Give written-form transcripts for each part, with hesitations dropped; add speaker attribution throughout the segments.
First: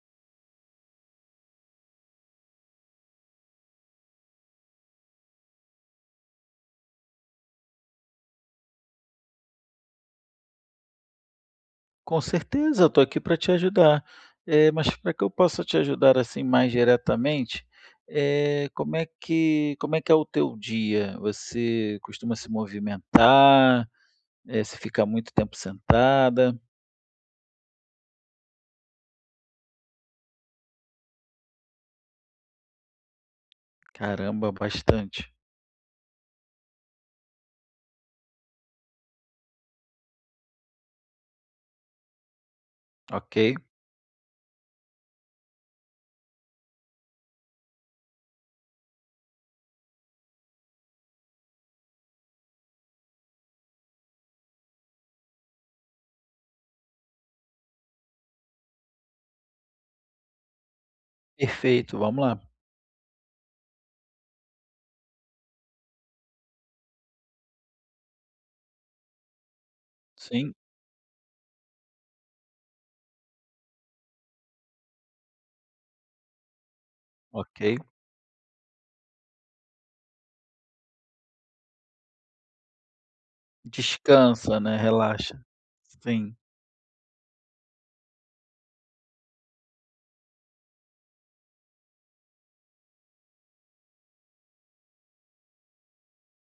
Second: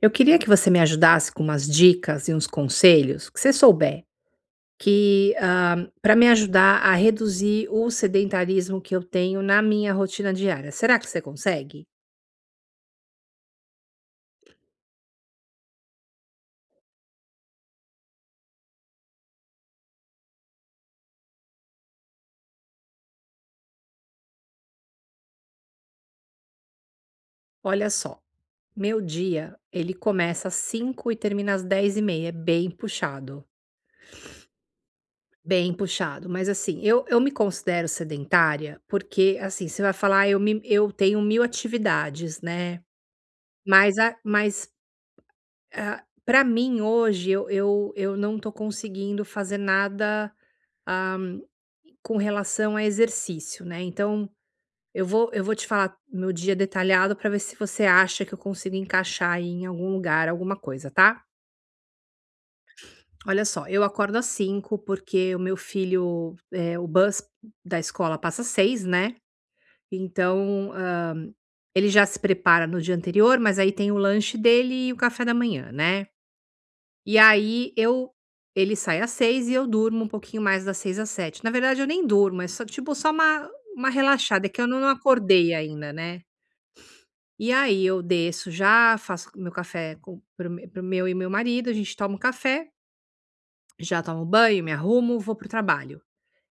Speaker 1: Eu queria que você me ajudasse com umas dicas e uns conselhos que você souber, para me ajudar a reduzir o sedentarismo que eu tenho na minha rotina diária. Será que você consegue?
Speaker 2: Com certeza, eu estou aqui para te ajudar. Mas para que eu possa te ajudar assim mais diretamente, como é que é o teu dia? Você costuma se movimentar? Você fica muito tempo sentada?
Speaker 1: Olha só, meu dia ele começa às 5 e termina às 10:30, é bem puxado.
Speaker 2: Caramba, bastante.
Speaker 1: Bem puxado, mas assim, eu me considero sedentária porque, assim, você vai falar: "Ah, eu tenho mil atividades, né?"
Speaker 2: Ok,
Speaker 1: Mas, a, mas pra mim hoje eu não tô conseguindo fazer nada, ah, com relação a exercício, né. Então eu vou te falar meu dia detalhado pra ver se você acha que eu consigo encaixar aí em algum lugar alguma coisa, tá.
Speaker 2: perfeito, vamos lá.
Speaker 1: Olha só, eu acordo às cinco porque o meu filho, o bus da escola passa às 6, né.
Speaker 2: Sim,
Speaker 1: Então, ele já se prepara no dia anterior, mas aí tem o lanche dele e o café da manhã, né. E aí
Speaker 2: ok.
Speaker 1: eu ele sai às seis e eu durmo um pouquinho mais das seis às sete. Na verdade eu nem durmo, é só tipo só uma relaxada, é que
Speaker 2: Descansa,
Speaker 1: eu
Speaker 2: né?
Speaker 1: não
Speaker 2: Relaxa.
Speaker 1: acordei ainda, né.
Speaker 2: Sim,
Speaker 1: E aí eu desço já, faço meu café com para o me para meu e meu marido. A gente toma um café, já tomo banho, me arrumo, vou para o trabalho.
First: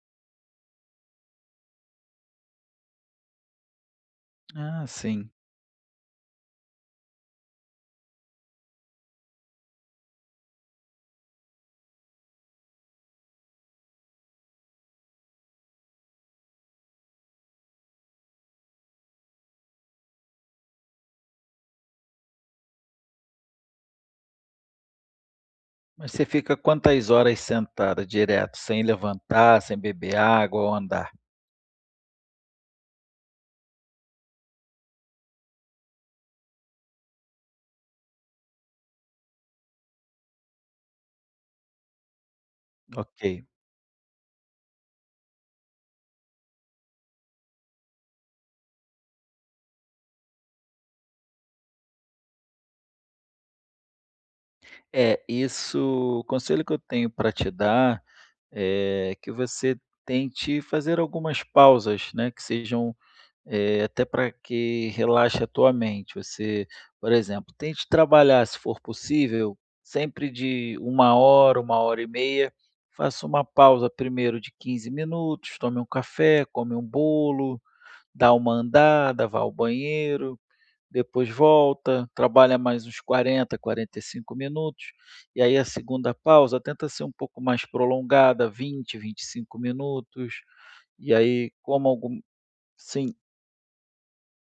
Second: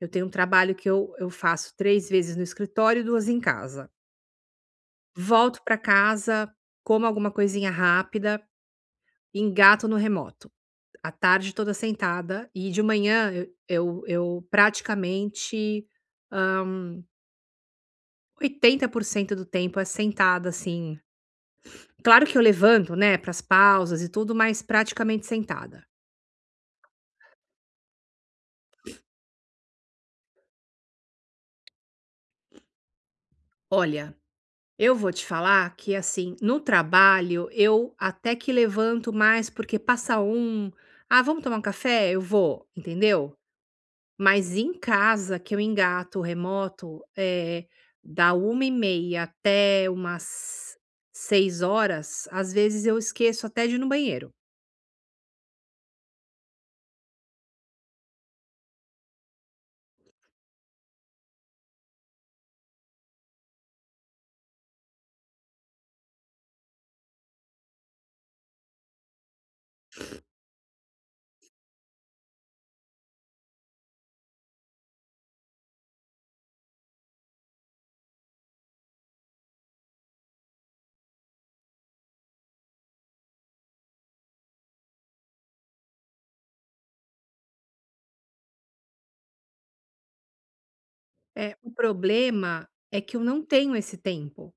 Speaker 1: Eu tenho um trabalho que eu faço 3 vezes no escritório e 2 em casa.
Speaker 2: sim.
Speaker 1: Volto para casa, como alguma coisinha rápida, engato no remoto. A tarde toda sentada, e de manhã eu praticamente, 80% do tempo é sentada, assim. Claro que eu levanto, né, para as pausas e tudo, mas praticamente sentada.
Speaker 2: Mas você fica quantas horas sentada direto, sem levantar, sem beber água ou andar?
Speaker 1: Olha, eu vou te falar que, assim, no trabalho eu até que levanto mais, porque passa um: "Ah, vamos tomar um café?" Eu vou, entendeu?
Speaker 2: Ok.
Speaker 1: Mas em casa que eu engato o remoto, é da uma e meia até umas seis horas. Às vezes eu esqueço até de ir no banheiro.
Speaker 2: É, isso o conselho que eu tenho para te dar é que você tente fazer algumas pausas, né, que sejam, até para que relaxe a tua mente. Você, por exemplo, tente trabalhar, se for possível, sempre de 1 hora, 1 hora e meia. Faça uma pausa primeiro de 15 minutos, tome um café, come um bolo, dá uma andada, vá ao banheiro, depois volta, trabalha mais uns 40, 45 minutos, e aí a segunda pausa tenta ser um pouco mais prolongada, 20, 25 minutos, e aí
Speaker 1: O
Speaker 2: como algum.
Speaker 1: problema é
Speaker 2: Sim,
Speaker 1: que eu não tenho esse tempo,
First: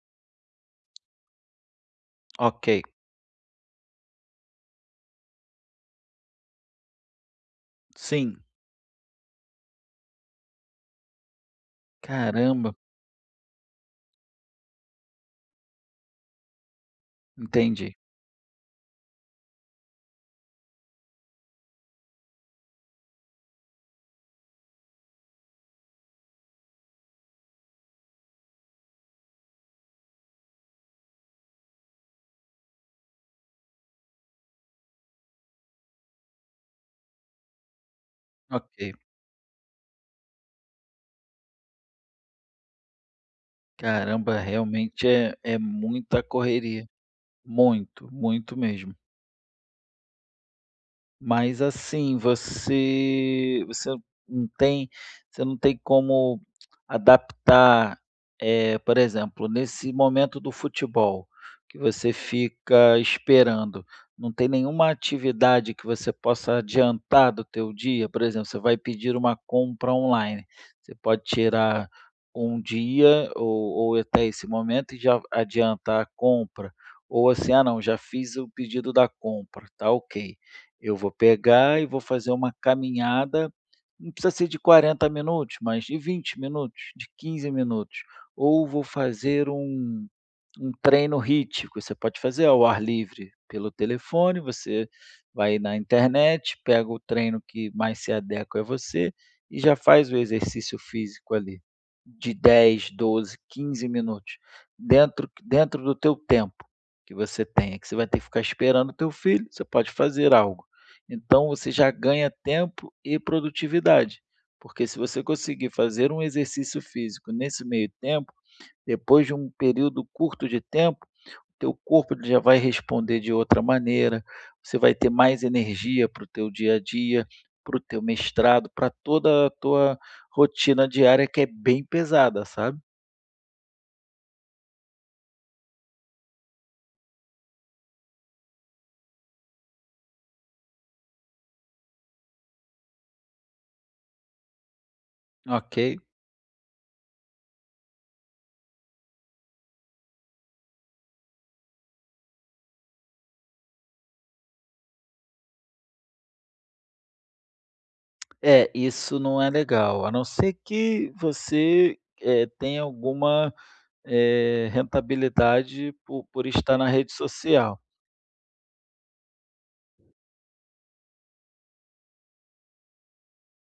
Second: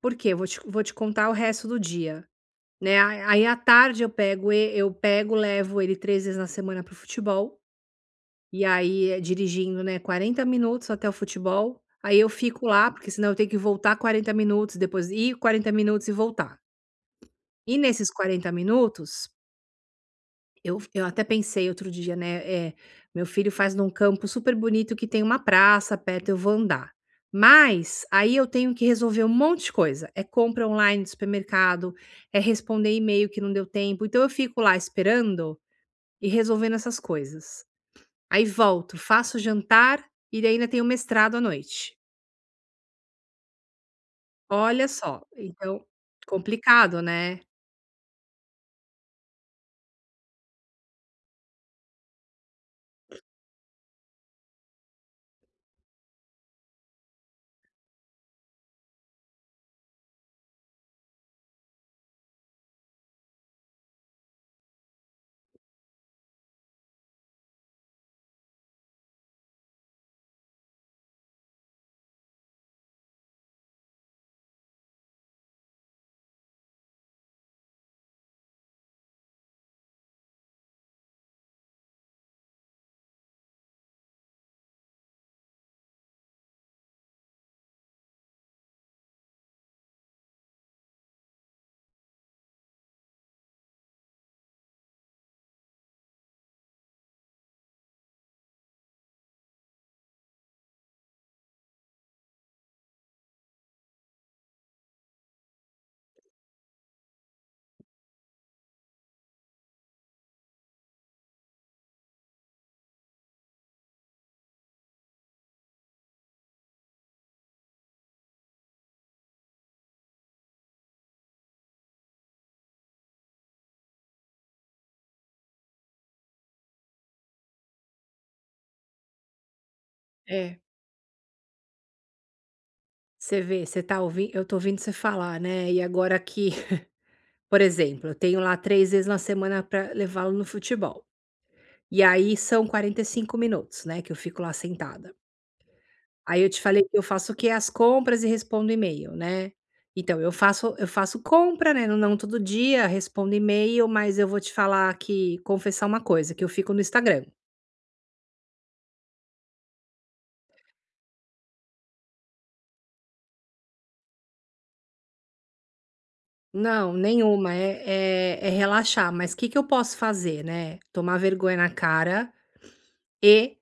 Speaker 1: porque eu vou te contar o resto do dia,
Speaker 2: ok,
Speaker 1: né. A aí à tarde eu pego e eu pego, levo ele 3 vezes na semana para o futebol,
Speaker 2: sim,
Speaker 1: e aí é dirigindo, né. 40 minutos até o futebol, aí eu fico
Speaker 2: caramba,
Speaker 1: lá, porque senão eu tenho que voltar 40 minutos, depois ir 40 minutos e voltar. E
Speaker 2: entendi,
Speaker 1: nesses 40 minutos, eu até pensei outro dia, né, eh, meu filho faz num campo super bonito que tem uma praça perto, eu vou andar. Mas aí eu tenho que resolver um monte de coisa: é compra online de supermercado, é responder e-mail que não deu tempo. Então eu fico lá esperando e resolvendo essas coisas. Aí
Speaker 2: ok,
Speaker 1: volto, faço jantar e ainda tenho mestrado à noite.
Speaker 2: caramba,
Speaker 1: Olha
Speaker 2: realmente
Speaker 1: só,
Speaker 2: é
Speaker 1: então,
Speaker 2: muita correria,
Speaker 1: complicado, né.
Speaker 2: muito, muito mesmo. Mas assim, você não tem, você não tem como adaptar, por exemplo, nesse momento do futebol, que você fica esperando, não tem nenhuma atividade que você possa adiantar do teu dia? Por exemplo, você vai pedir uma compra online, você pode tirar um dia ou até esse momento e já adiantar a compra, ou assim: "Ah não, já fiz o pedido da compra, tá ok". Eu vou pegar e vou fazer uma caminhada, não precisa ser de 40 minutos, mas de 20 minutos, de 15 minutos. Ou vou fazer um treino HIIT, que você pode fazer ao ar livre pelo telefone, você vai na internet, pega o treino que mais se adequa a você e já faz o exercício físico ali de 10, 12, 15 minutos, dentro do teu tempo que você tenha, que você vai ter que ficar esperando o teu filho, você pode fazer algo. Então você já ganha tempo e produtividade, porque se você conseguir fazer um exercício físico nesse meio tempo, depois de um período curto de tempo, teu corpo ele já vai responder de outra maneira, você vai ter mais energia para o teu dia a dia, para o teu mestrado, para toda a tua
Speaker 1: É,
Speaker 2: rotina diária que é bem pesada, sabe.
Speaker 1: você vê, você tá ouvindo, eu tô ouvindo você falar, né. E agora aqui, por exemplo, eu tenho lá 3 vezes na semana para levá-lo no futebol. E aí são 45 minutos, né, que eu fico lá sentada.
Speaker 2: Ok.
Speaker 1: Aí eu te falei que eu faço o quê? As compras e respondo e-mail, né. Então eu faço compra, né, não todo dia, respondo e-mail, mas eu vou te falar, que confessar uma coisa, que eu fico no Instagram.
Speaker 2: É, isso não é legal, a não ser que você, tenha alguma rentabilidade por estar na
Speaker 1: Não,
Speaker 2: rede
Speaker 1: nenhuma,
Speaker 2: social.
Speaker 1: é relaxar, mas o que que eu posso fazer, né. Tomar vergonha na cara e,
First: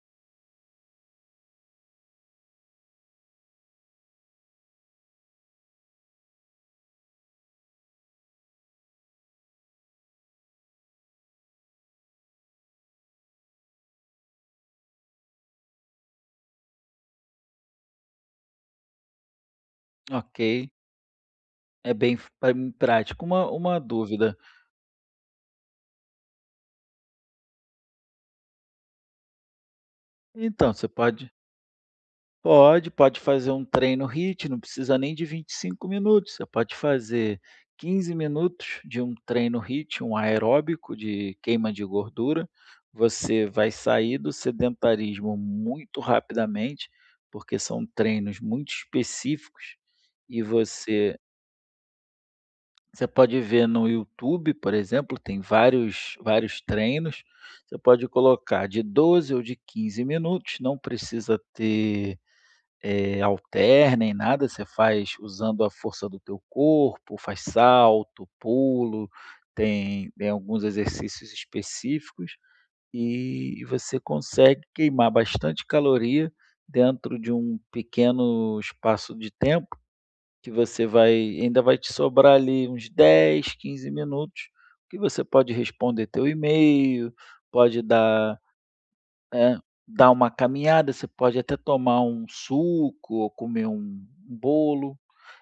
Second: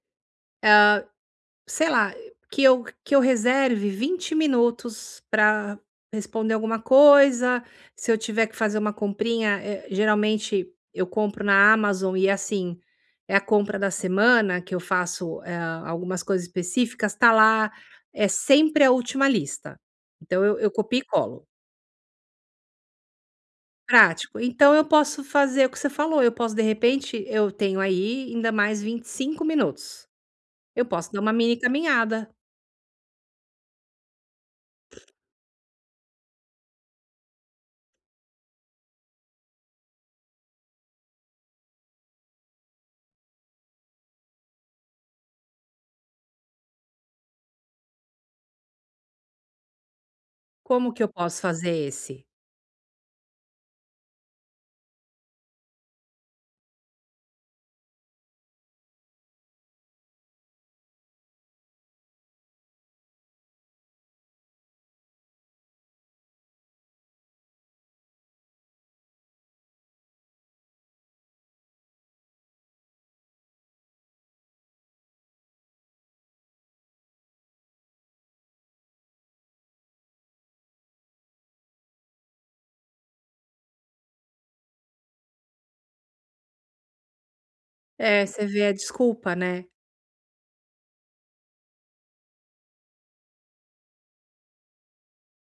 Speaker 1: sei lá, que eu reserve 20 minutos para responder alguma coisa. Se eu tiver que fazer uma comprinha, geralmente eu compro na Amazon e, assim, é a compra da semana que eu faço, algumas coisas específicas, tá lá, é sempre a última lista. Então eu
Speaker 2: Ok,
Speaker 1: eu copio e colo.
Speaker 2: é bem f pra prático. Uma dúvida,
Speaker 1: Prático. Então eu posso fazer o que você falou. Eu posso, de repente eu tenho aí ainda mais 25 minutos.
Speaker 2: então
Speaker 1: Eu
Speaker 2: você
Speaker 1: posso dar
Speaker 2: pode,
Speaker 1: uma mini caminhada.
Speaker 2: pode fazer um treino HIIT, não precisa nem de 25 minutos, você pode fazer 15 minutos de um treino HIIT, um aeróbico de queima de gordura, você vai sair do sedentarismo muito rapidamente, porque são treinos muito específicos e
Speaker 1: Como que eu
Speaker 2: você.
Speaker 1: posso fazer esse?
Speaker 2: Você pode ver no YouTube, por exemplo, tem vários treinos. Você pode colocar de 12 ou de 15 minutos, não precisa ter, halter nem nada, você faz usando a força do teu corpo, faz salto, pulo, tem alguns exercícios específicos, e você consegue queimar bastante caloria dentro de um pequeno espaço de tempo. Que você vai ainda vai te sobrar ali uns dez, 15 minutos, que você pode responder teu e-mail, pode
Speaker 1: É,
Speaker 2: dar,
Speaker 1: você vê a desculpa,
Speaker 2: é,
Speaker 1: né.
Speaker 2: dar uma caminhada, você pode até tomar um suco ou comer um bolo.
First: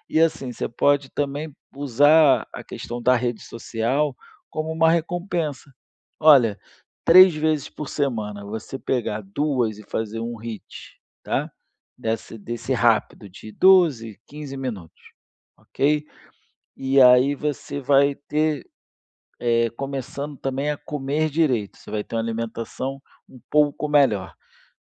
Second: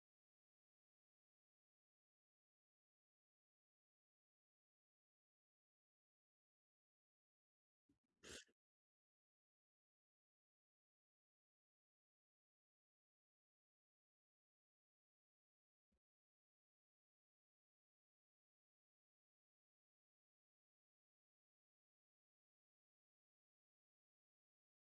Speaker 2: E assim, você pode também usar a questão da rede social como uma recompensa. Olha, 3 vezes por semana, você pegar 2 e fazer um hit, tá, desse rápido de 12, 15 minutos, ok. E aí você vai ter, começando também a comer direito, você vai ter uma alimentação um pouco melhor.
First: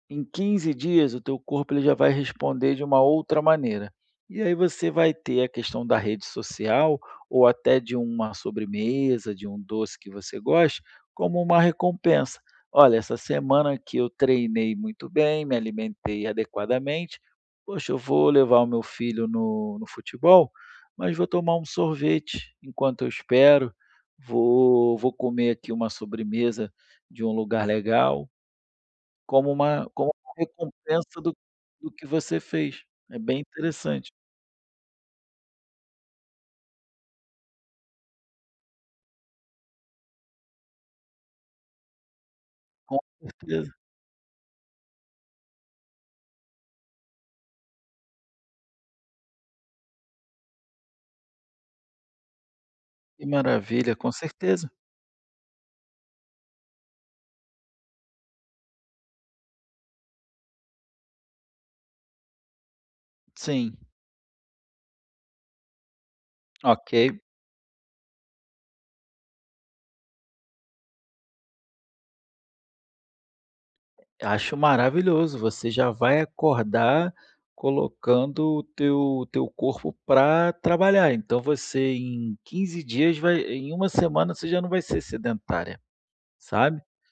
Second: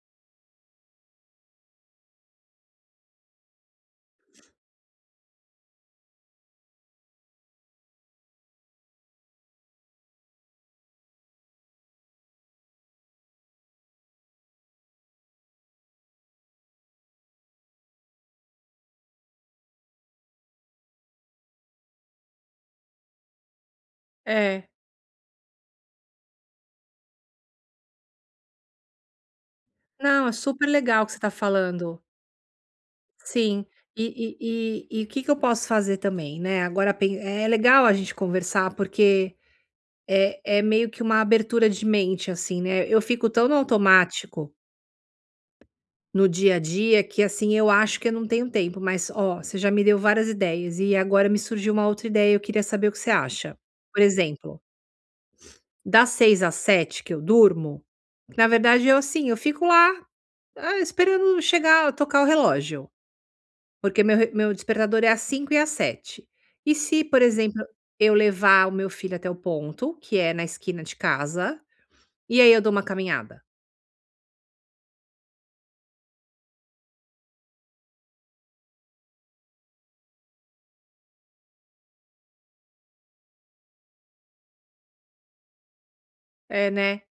Speaker 2: Em 15 dias, o teu corpo ele já vai responder de uma outra maneira. E aí você vai ter a questão da rede social ou até de uma sobremesa, de um doce que você goste, como uma recompensa. Olha, essa semana aqui eu treinei muito bem, me alimentei adequadamente. Poxa, eu vou levar o meu filho no, no futebol, mas vou tomar um sorvete enquanto eu espero.
Speaker 1: É.
Speaker 2: Vou, vou comer aqui uma sobremesa de um lugar legal como uma, como
Speaker 1: Não, é
Speaker 2: uma
Speaker 1: super legal o que você
Speaker 2: recompensa
Speaker 1: tá
Speaker 2: do do
Speaker 1: falando.
Speaker 2: que você fez. É bem
Speaker 1: Sim. E
Speaker 2: interessante,
Speaker 1: e o que que eu posso fazer também, né, agora pen é legal a gente conversar, porque é meio que uma abertura de mente, assim, né.
Speaker 2: com
Speaker 1: Eu fico tão no
Speaker 2: certeza.
Speaker 1: automático, no dia a dia, que, assim, eu acho que eu não tenho tempo, mas, ó, você já me deu várias ideias e agora me surgiu uma outra ideia, eu queria saber o que você
Speaker 2: Que
Speaker 1: acha.
Speaker 2: maravilha,
Speaker 1: Por
Speaker 2: com
Speaker 1: exemplo,
Speaker 2: certeza.
Speaker 1: das seis às sete que eu durmo, na verdade eu, assim, eu fico lá, esperando chegar, tocar o relógio,
Speaker 2: Sim,
Speaker 1: porque meu despertador é às cinco e às sete. E
Speaker 2: ok.
Speaker 1: se, por exemplo, eu levar o meu filho até o ponto, que é na esquina de casa, e aí eu dou uma caminhada?
Speaker 2: Acho maravilhoso, você já vai acordar colocando o teu corpo para trabalhar, então você em 15 dias vai, em uma semana você já não vai ser sedentária,
Speaker 1: É,
Speaker 2: sabe.
Speaker 1: né.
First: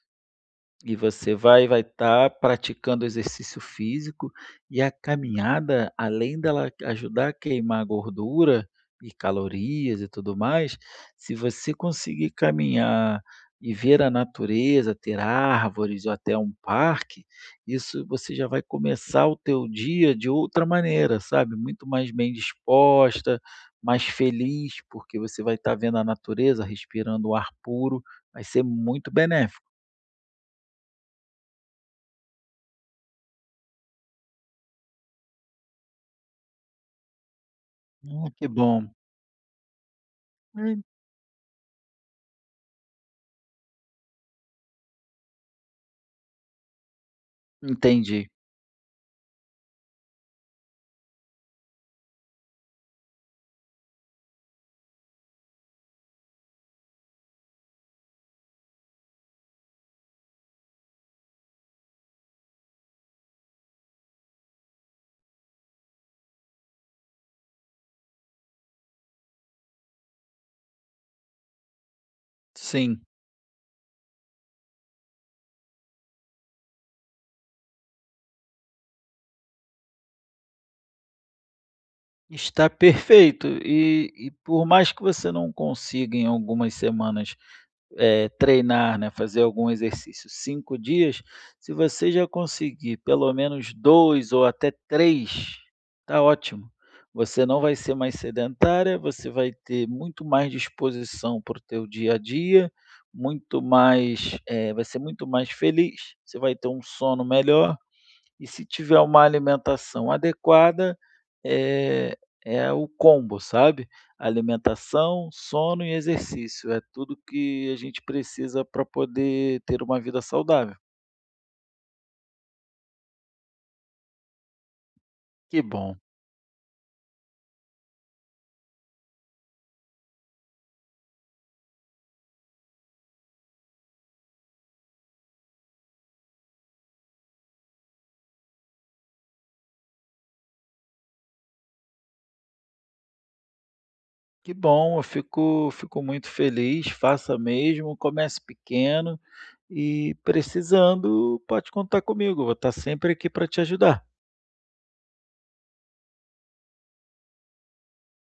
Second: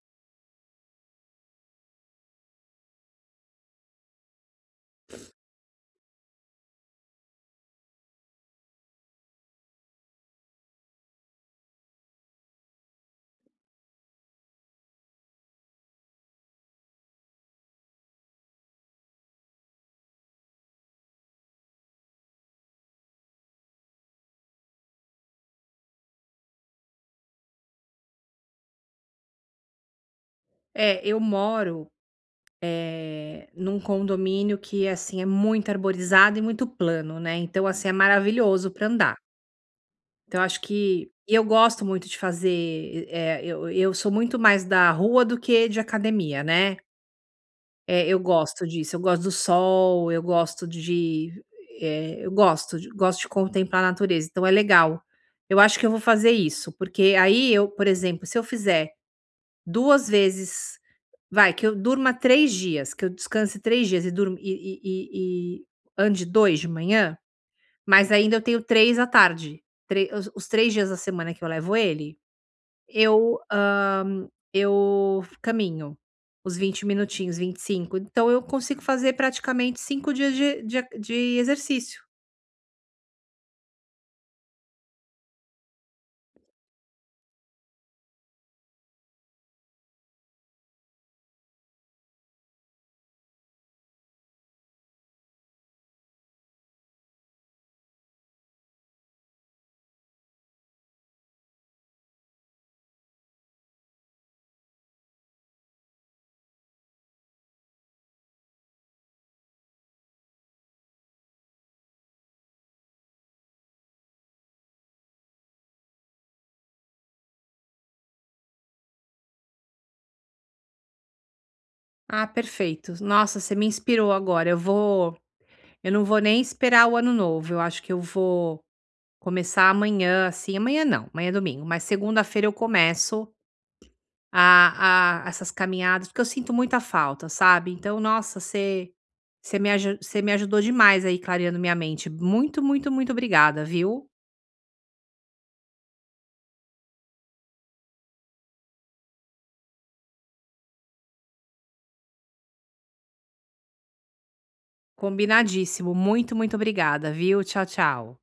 Speaker 2: E você vai estar praticando exercício físico e a caminhada, além dela ajudar a queimar gordura e calorias e tudo mais, se você conseguir caminhar e ver a natureza, ter árvores ou até um parque, isso você já vai começar o teu dia de outra maneira, sabe, muito mais bem disposta, mais feliz, porque você vai estar vendo a natureza, respirando o ar puro, vai ser muito benéfico.
Speaker 1: É, eu moro num condomínio que, assim, é muito arborizado e muito plano, né, então, assim, é
Speaker 2: Que
Speaker 1: maravilhoso para
Speaker 2: bom.
Speaker 1: andar. Então acho
Speaker 2: Hum,
Speaker 1: que e eu gosto muito de fazer, eu sou muito mais da rua do que de academia, né. É, eu
Speaker 2: entendi.
Speaker 1: gosto disso, eu gosto do sol, eu gosto de, eu gosto de contemplar a natureza, então é legal. Eu acho que eu vou fazer isso, porque aí eu, por exemplo, se eu fizer 2 vezes, vai, que eu durma 3 dias, que eu descanse 3 dias e durmo e ande 2 de manhã, mas ainda eu tenho 3 à tarde, tre os 3 dias da semana que eu levo ele,
Speaker 2: Sim,
Speaker 1: eu, eu caminho os 20 minutinhos, 25. Então eu consigo fazer praticamente 5 dias de exercício.
Speaker 2: está perfeito. E por mais que você não consiga em algumas semanas treinar, né, fazer algum exercício 5 dias, se você já conseguir pelo menos dois ou até três, tá ótimo. Você não vai ser mais sedentária, você vai ter muito mais disposição para o teu dia a dia, muito mais, vai ser muito mais feliz, você vai ter um sono melhor. E se tiver uma alimentação adequada, é, é o combo, sabe. Alimentação, sono e exercício, é tudo que a gente precisa para poder ter uma vida saudável.
Speaker 1: Ah, perfeito. Nossa, você me inspirou agora,
Speaker 2: Que
Speaker 1: eu
Speaker 2: bom,
Speaker 1: não vou nem esperar o ano novo, eu acho que eu vou começar amanhã. Assim, amanhã não, amanhã é domingo, mas segunda-feira eu começo a essas caminhadas, porque eu sinto muita falta, sabe. Então, nossa, você me ajudou demais aí, clareando minha mente. Muito, muito, muito obrigada, viu.
Speaker 2: que bom, eu fico muito feliz, faça mesmo, comece pequeno e precisando pode contar comigo, eu vou estar sempre aqui para te ajudar.
Speaker 1: Combinadíssimo. Muito, muito obrigada, viu. Tchau, tchau.